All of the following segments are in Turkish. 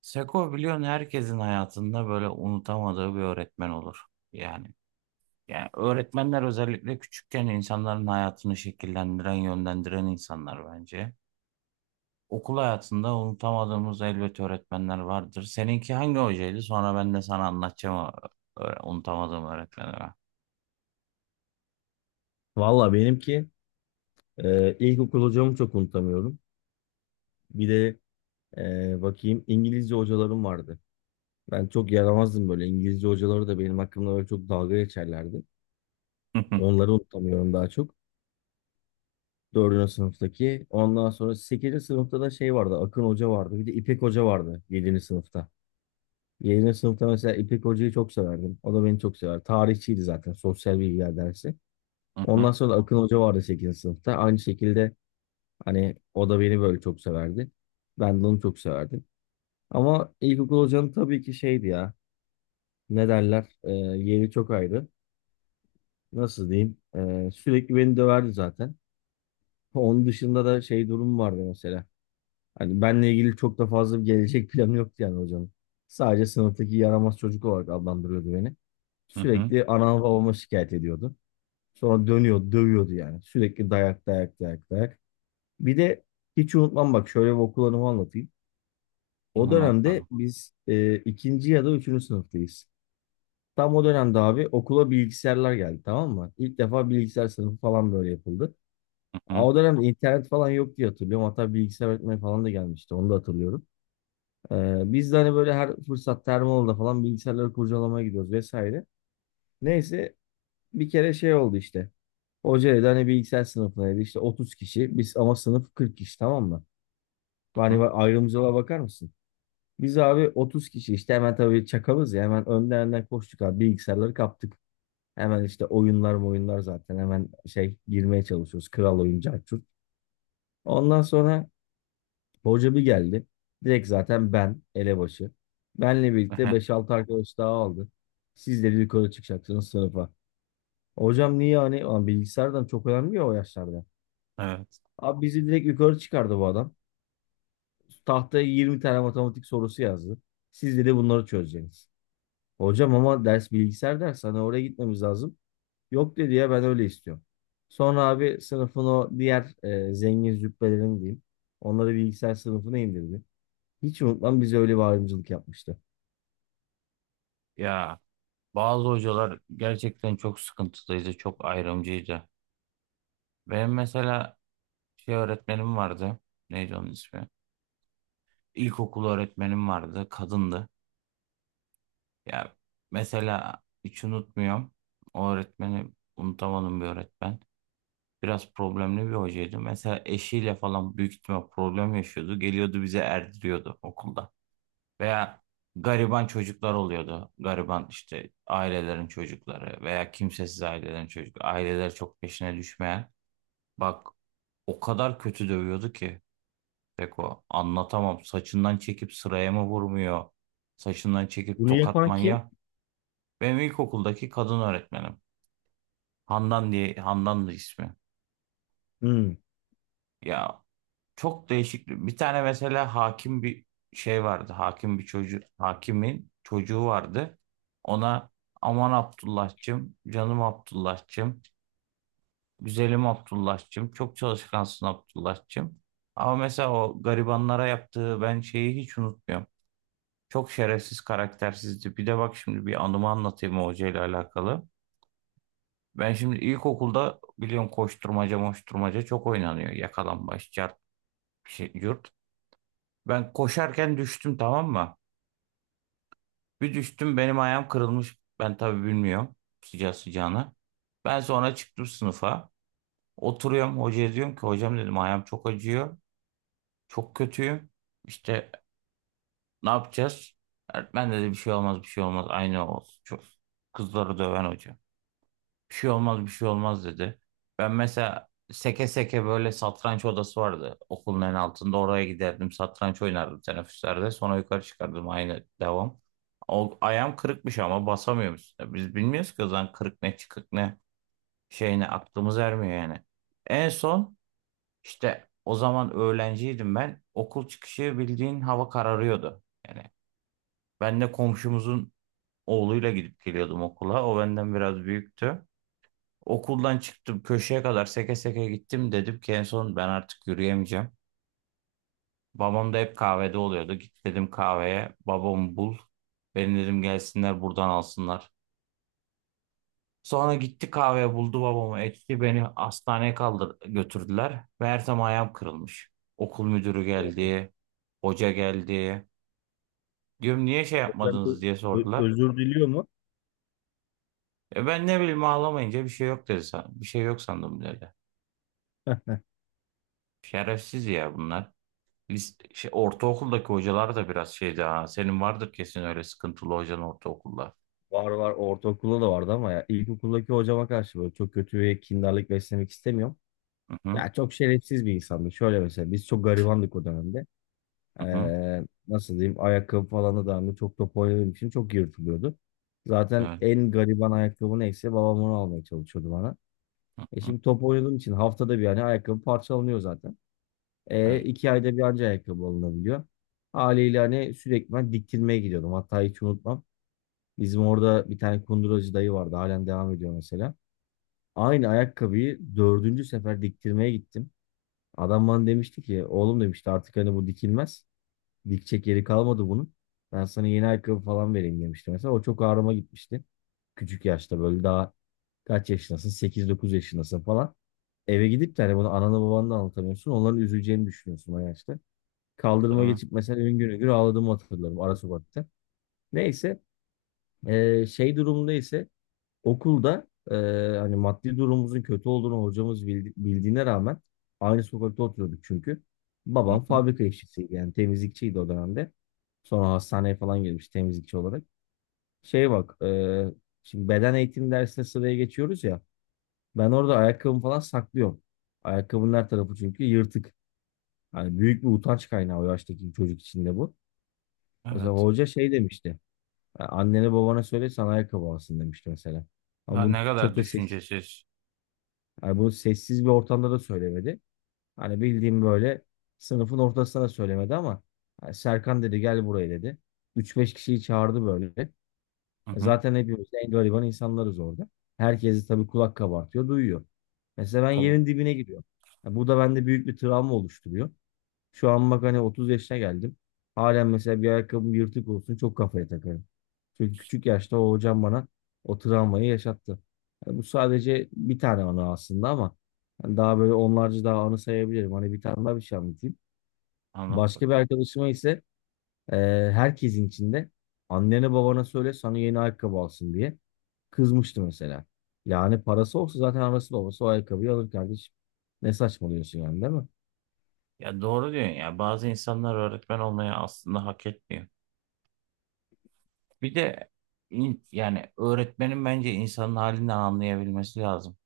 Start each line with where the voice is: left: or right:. right: Seko biliyorsun herkesin hayatında böyle unutamadığı bir öğretmen olur. Yani, yani öğretmenler özellikle küçükken insanların hayatını şekillendiren, yönlendiren insanlar bence. Okul hayatında unutamadığımız elbet öğretmenler vardır. Seninki hangi hocaydı? Sonra ben de sana anlatacağım o unutamadığım öğretmenleri.
left: Valla benimki ilkokul hocamı çok unutamıyorum. Bir de bakayım İngilizce hocalarım vardı. Ben çok yaramazdım böyle. İngilizce hocaları da benim hakkımda böyle çok dalga geçerlerdi.
right: Hı hı,
left: Onları unutamıyorum daha çok. Dördüncü sınıftaki. Ondan sonra sekizinci sınıfta da şey vardı. Akın Hoca vardı. Bir de İpek Hoca vardı yedinci sınıfta. Yedinci sınıfta mesela İpek Hoca'yı çok severdim. O da beni çok sever. Tarihçiydi zaten. Sosyal bilgiler dersi.
right: hı hı,
left: Ondan sonra da Akın Hoca vardı sekizinci sınıfta. Aynı şekilde hani o da beni böyle çok severdi. Ben de onu çok severdim. Ama ilkokul hocanın tabii ki şeydi ya. Ne derler? Yeri çok ayrı. Nasıl diyeyim? Sürekli beni döverdi zaten. Onun dışında da şey durum vardı mesela. Hani benle ilgili çok da fazla bir gelecek planı yoktu yani hocanın. Sadece sınıftaki yaramaz çocuk olarak adlandırıyordu beni.
right: hı hı.
left: Sürekli anama babama şikayet ediyordu. Sonra dönüyor, dövüyordu yani. Sürekli dayak, dayak, dayak, dayak. Bir de hiç unutmam, bak şöyle bir okul anımı anlatayım. O
right: Anlat
left: dönemde
right: bakalım.
left: biz ikinci ya da üçüncü sınıftayız. Tam o dönemde abi okula bilgisayarlar geldi, tamam mı? İlk defa bilgisayar sınıfı falan böyle yapıldı.
right: Hı
left: Aa,
right: hı,
left: O dönemde internet falan yok diye hatırlıyorum. Hatta bilgisayar öğretmeni falan da gelmişti. Onu da hatırlıyorum. Biz de hani böyle her fırsatta her falan bilgisayarları kurcalamaya gidiyoruz vesaire. Neyse, bir kere şey oldu işte. Hoca dedi hani bilgisayar sınıfına dedi işte 30 kişi. Biz ama sınıf 40 kişi, tamam mı?
right: hı
left: Yani
right: hı.
left: ayrımcılığa bakar mısın? Biz abi 30 kişi işte, hemen tabii çakalız ya, hemen önden önden koştuk abi, bilgisayarları kaptık. Hemen işte oyunlar oyunlar zaten hemen şey girmeye çalışıyoruz. Kral oyuncu Arthur. Ondan sonra hoca bir geldi. Direkt zaten ben elebaşı. Benle birlikte beş 6 arkadaş daha aldı. Siz de yukarı çıkacaksınız sınıfa. Hocam niye, hani ulan bilgisayardan çok önemli ya o yaşlarda.
right: Evet.
left: Abi bizi direkt yukarı çıkardı bu adam. Tahtaya 20 tane matematik sorusu yazdı. Siz de bunları çözeceksiniz. Hocam ama ders bilgisayar dersi, hani oraya gitmemiz lazım. Yok dedi ya, ben öyle istiyorum. Sonra abi sınıfın o diğer zengin züppelerini diyeyim. Onları bilgisayar sınıfına indirdi. Hiç unutmam, bize öyle bir ayrımcılık yapmıştı.
right: Ya, bazı hocalar gerçekten çok sıkıntılıydı, çok ayrımcıydı. Benim mesela şey öğretmenim vardı. Neydi onun ismi? İlkokul öğretmenim vardı. Kadındı. Ya, mesela hiç unutmuyorum. O öğretmeni unutamadığım bir öğretmen. Biraz problemli bir hocaydı. Mesela eşiyle falan büyük ihtimal problem yaşıyordu. Geliyordu bize erdiriyordu okulda. Veya gariban çocuklar oluyordu. Gariban işte ailelerin çocukları veya kimsesiz ailelerin çocukları. Aileler çok peşine düşmeyen. Bak, o kadar kötü dövüyordu ki. Beko anlatamam. Saçından çekip sıraya mı vurmuyor? Saçından çekip
left: Bunu
right: tokat
left: yapan kim?
right: manyağı. Benim ilkokuldaki kadın öğretmenim. Handan diye, Handan'dı ismi.
left: Hmm.
right: Ya, çok değişik. Bir tane mesela hakim bir şey vardı. Hakim bir çocuğu, hakimin çocuğu vardı. Ona aman Abdullah'cığım, canım Abdullah'cığım, güzelim Abdullah'cığım, çok çalışkansın Abdullah'cığım. Ama mesela o garibanlara yaptığı ben şeyi hiç unutmuyorum. Çok şerefsiz, karaktersizdi. Bir de bak şimdi bir anımı anlatayım o hocayla alakalı. Ben şimdi ilkokulda biliyorsun koşturmaca moşturmaca çok oynanıyor. Yakalambaç, çarp, şey, yurt. Ben koşarken düştüm, tamam mı? Bir düştüm, benim ayağım kırılmış. Ben tabii bilmiyorum sıcağı sıcağına. Ben sonra çıktım sınıfa. Oturuyorum, hocaya diyorum ki hocam dedim, ayağım çok acıyor. Çok kötüyüm. İşte ne yapacağız? Öğretmen dedi bir şey olmaz, bir şey olmaz. Aynı olsun. Çok kızları döven hoca. Bir şey olmaz, bir şey olmaz dedi. Ben mesela seke seke, böyle satranç odası vardı okulun en altında. Oraya giderdim, satranç oynardım teneffüslerde. Sonra yukarı çıkardım, aynı devam. O, ayağım kırıkmış ama basamıyoruz. Biz bilmiyoruz ki o zaman kırık ne, çıkık ne, şey ne, aklımız ermiyor yani. En son işte, o zaman öğrenciydim ben. Okul çıkışı bildiğin hava kararıyordu. Yani ben de komşumuzun oğluyla gidip geliyordum okula. O benden biraz büyüktü. Okuldan çıktım, köşeye kadar seke seke gittim, dedim ki en son ben artık yürüyemeyeceğim. Babam da hep kahvede oluyordu. Git dedim kahveye, babamı bul. Beni dedim gelsinler buradan alsınlar. Sonra gitti kahveye, buldu babamı, etti, beni hastaneye kaldır götürdüler. Meğersem ayağım kırılmış. Okul müdürü
left: O-
right: geldi. Hoca geldi. Diyorum niye şey
left: Hocam
right: yapmadınız
left: bu
right: diye sordular.
left: özür diliyor mu?
right: E ben ne bileyim, ağlamayınca bir şey yok dedi. Bir şey yok sandım dedi. Şerefsiz ya bunlar. Şey, ortaokuldaki hocalar da biraz şeydi ha. Senin vardır kesin öyle sıkıntılı hocan ortaokulda.
left: Var var, ortaokulda da vardı ama ya ilkokuldaki hocama karşı böyle çok kötü ve kindarlık beslemek istemiyorum.
right: Hı hı,
left: Ya çok şerefsiz bir insandı. Şöyle mesela, biz çok garibandık o dönemde.
right: hı hı,
left: Nasıl diyeyim, ayakkabı falan da dahil, çok top oynadığım için çok yırtılıyordu. Zaten
right: evet,
left: en gariban ayakkabı neyse babam onu almaya çalışıyordu bana.
right: hı
left: E
right: hı,
left: şimdi top oynadığım için haftada bir yani ayakkabı parçalanıyor zaten.
right: evet,
left: İki ayda bir anca ayakkabı alınabiliyor. Haliyle hani sürekli ben diktirmeye gidiyordum. Hatta hiç unutmam. Bizim orada bir tane kunduracı dayı vardı. Halen devam ediyor mesela. Aynı ayakkabıyı dördüncü sefer diktirmeye gittim. Adam bana demişti ki oğlum demişti artık hani bu dikilmez. Dikecek yeri kalmadı bunun. Ben sana yeni ayakkabı falan vereyim demişti mesela. O çok ağrıma gitmişti. Küçük yaşta böyle daha kaç yaşındasın? 8-9 yaşındasın falan. Eve gidip de hani bunu anana babanla anlatamıyorsun. Onların üzüleceğini düşünüyorsun o yaşta. Kaldırıma
right: tabii.
left: geçip mesela üngür üngür ağladığımı hatırlarım ara sokakta. Neyse, şey durumunda ise okulda, hani maddi durumumuzun kötü olduğunu hocamız bildiğine rağmen aynı sokakta oturuyorduk çünkü.
right: Hı
left: Babam
right: hı,
left: fabrika işçisiydi, yani temizlikçiydi o dönemde. Sonra hastaneye falan girmiş temizlikçi olarak. Şey bak, şimdi beden eğitim dersine sıraya geçiyoruz ya. Ben orada ayakkabımı falan saklıyorum. Ayakkabının her tarafı çünkü yırtık. Hani büyük bir utanç kaynağı o yaştaki çocuk için de bu. Mesela
right: evet.
left: hoca şey demişti. "Ya annene babana söyle sana ayakkabı alsın" demişti mesela. Ama
right: Ha,
left: bunu
right: ne kadar
left: çok da seksi.
right: düşüncesiz.
left: Yani bunu sessiz bir ortamda da söylemedi. Hani bildiğim böyle sınıfın ortasına da söylemedi ama hani Serkan dedi, gel buraya dedi. Üç beş kişiyi çağırdı böyle.
right: Hı
left: E
right: hı,
left: zaten hepimiz en gariban insanlarız orada. Herkesi tabii kulak kabartıyor, duyuyor. Mesela ben
right: tabii.
left: yerin dibine giriyorum. Ya bu da bende büyük bir travma oluşturuyor. Şu an bak hani 30 yaşına geldim. Halen mesela bir ayakkabım yırtık olsun çok kafaya takarım. Çünkü küçük yaşta o hocam bana o travmayı yaşattı. Yani bu sadece bir tane anı aslında ama hani daha böyle onlarca daha anı sayabilirim. Hani bir tane daha bir şey anlatayım.
right: Anlat
left: Başka bir
right: bakalım.
left: arkadaşıma ise e, herkesin içinde annene babana söyle sana yeni ayakkabı alsın diye kızmıştı mesela. Yani parası olsa zaten anası babası o ayakkabıyı alır kardeşim. Ne saçmalıyorsun yani, değil mi?
right: Ya doğru diyorsun ya. Bazı insanlar öğretmen olmayı aslında hak etmiyor. Bir de yani öğretmenin bence insanın halinden anlayabilmesi lazım.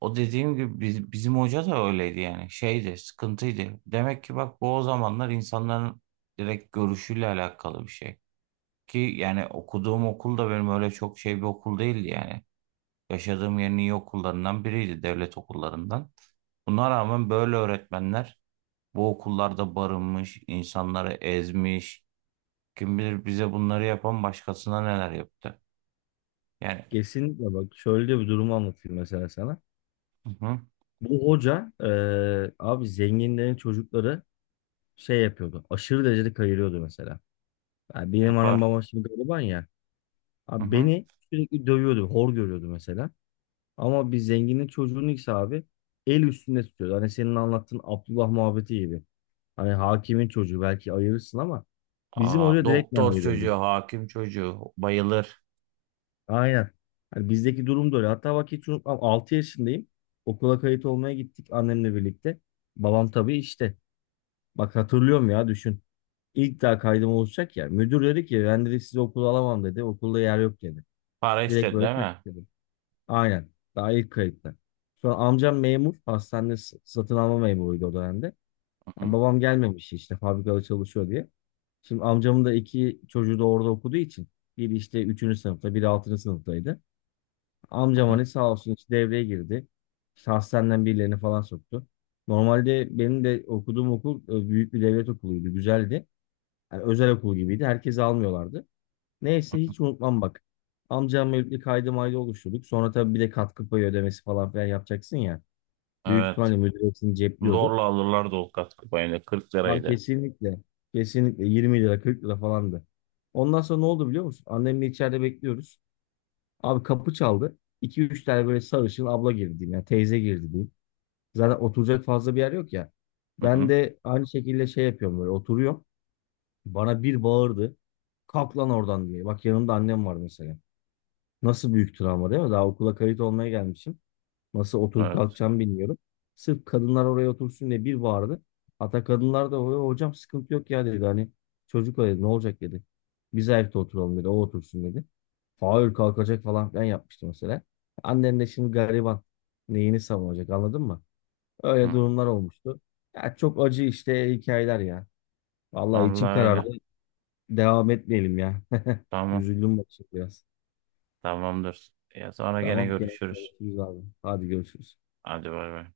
right: O dediğim gibi bizim hoca da öyleydi, yani şeydi, sıkıntıydı. Demek ki bak, bu o zamanlar insanların direkt görüşüyle alakalı bir şey. Ki yani okuduğum okul da benim öyle çok şey bir okul değildi yani. Yaşadığım yerin iyi okullarından biriydi, devlet okullarından. Buna rağmen böyle öğretmenler bu okullarda barınmış, insanları ezmiş. Kim bilir bize bunları yapan başkasına neler yaptı. Yani,
left: Kesinlikle, bak şöyle bir durumu anlatayım mesela sana.
right: hı hı,
left: Bu hoca abi zenginlerin çocukları şey yapıyordu. Aşırı derecede kayırıyordu mesela. Yani benim anam
right: yapar.
left: babam şimdi gariban ya.
right: Hı
left: Abi
right: hı.
left: beni sürekli dövüyordu. Hor görüyordu mesela. Ama bir zenginin çocuğunu ise abi el üstünde tutuyordu. Hani senin anlattığın Abdullah muhabbeti gibi. Hani hakimin çocuğu belki ayırırsın ama bizim
right: Aa,
left: hoca direktmen
right: doktor
left: ayırıyordu.
right: çocuğu, hakim çocuğu bayılır.
left: Aynen. Hani bizdeki durum da öyle. Hatta bak hiç unutmam, 6 yaşındayım. Okula kayıt olmaya gittik annemle birlikte. Babam tabii işte. Bak hatırlıyorum ya, düşün. İlk daha kaydım olacak ya. Müdür dedi ki ben dedi sizi okula alamam dedi. Okulda yer yok dedi.
right: Para
left: Direkt
right: istedi
left: böyle
right: değil
left: terk
right: mi?
left: dedi. Aynen. Daha ilk kayıtta. Sonra amcam memur. Hastanede satın alma memuruydu o dönemde.
right: Hı
left: Yani
right: hı,
left: babam gelmemiş işte fabrikada çalışıyor diye. Şimdi amcamın da iki çocuğu da orada okuduğu için. Biri işte üçüncü sınıfta, biri altıncı sınıftaydı. Amcam
right: hı, hı.
left: hani sağ olsun hiç devreye girdi. İşte hastaneden birilerini falan soktu. Normalde benim de okuduğum okul büyük bir devlet okuluydu. Güzeldi. Yani özel okul gibiydi. Herkesi almıyorlardı. Neyse hiç unutmam bak. Amcamla birlikte kaydı maydı oluşturduk. Sonra tabii bir de katkı payı ödemesi falan filan yapacaksın ya. Büyük
right: Evet.
left: ihtimalle müdür hepsini cepliyordu.
right: Zorla alırlar o katkı payını. 40
left: Ama
right: liraydı.
left: kesinlikle 20 lira 40 lira falandı. Ondan sonra ne oldu biliyor musun? Annemle içeride bekliyoruz. Abi kapı çaldı. 2 üç tane böyle sarışın abla girdi diyeyim. Yani teyze girdi diyeyim. Zaten oturacak fazla bir yer yok ya.
right: Hı
left: Ben
right: hı.
left: de aynı şekilde şey yapıyorum böyle oturuyorum. Bana bir bağırdı. Kalk lan oradan diye. Bak yanımda annem var mesela. Nasıl büyük travma, değil mi? Daha okula kayıt olmaya gelmişim. Nasıl oturup
right: Evet.
left: kalkacağımı bilmiyorum. Sırf kadınlar oraya otursun diye bir bağırdı. Hatta kadınlar da hocam sıkıntı yok ya" dedi. Hani çocuk o dedi ne olacak dedi. Biz ayakta oturalım dedi. O otursun dedi. Hayır, kalkacak falan filan yapmıştı mesela. Annen de şimdi gariban. Neyini savunacak, anladın mı? Öyle
right: Hı.
left: durumlar olmuştu. Ya çok acı işte hikayeler ya. Vallahi içim
right: Vallahi
left: karardı.
right: öyle.
left: Devam etmeyelim ya.
right: Tamam.
left: Üzüldüm bak şimdi biraz.
right: Tamamdır. Ya sonra gene
left: Tamam, gene
right: görüşürüz.
left: görüşürüz abi. Hadi görüşürüz.
right: Hadi bay bay.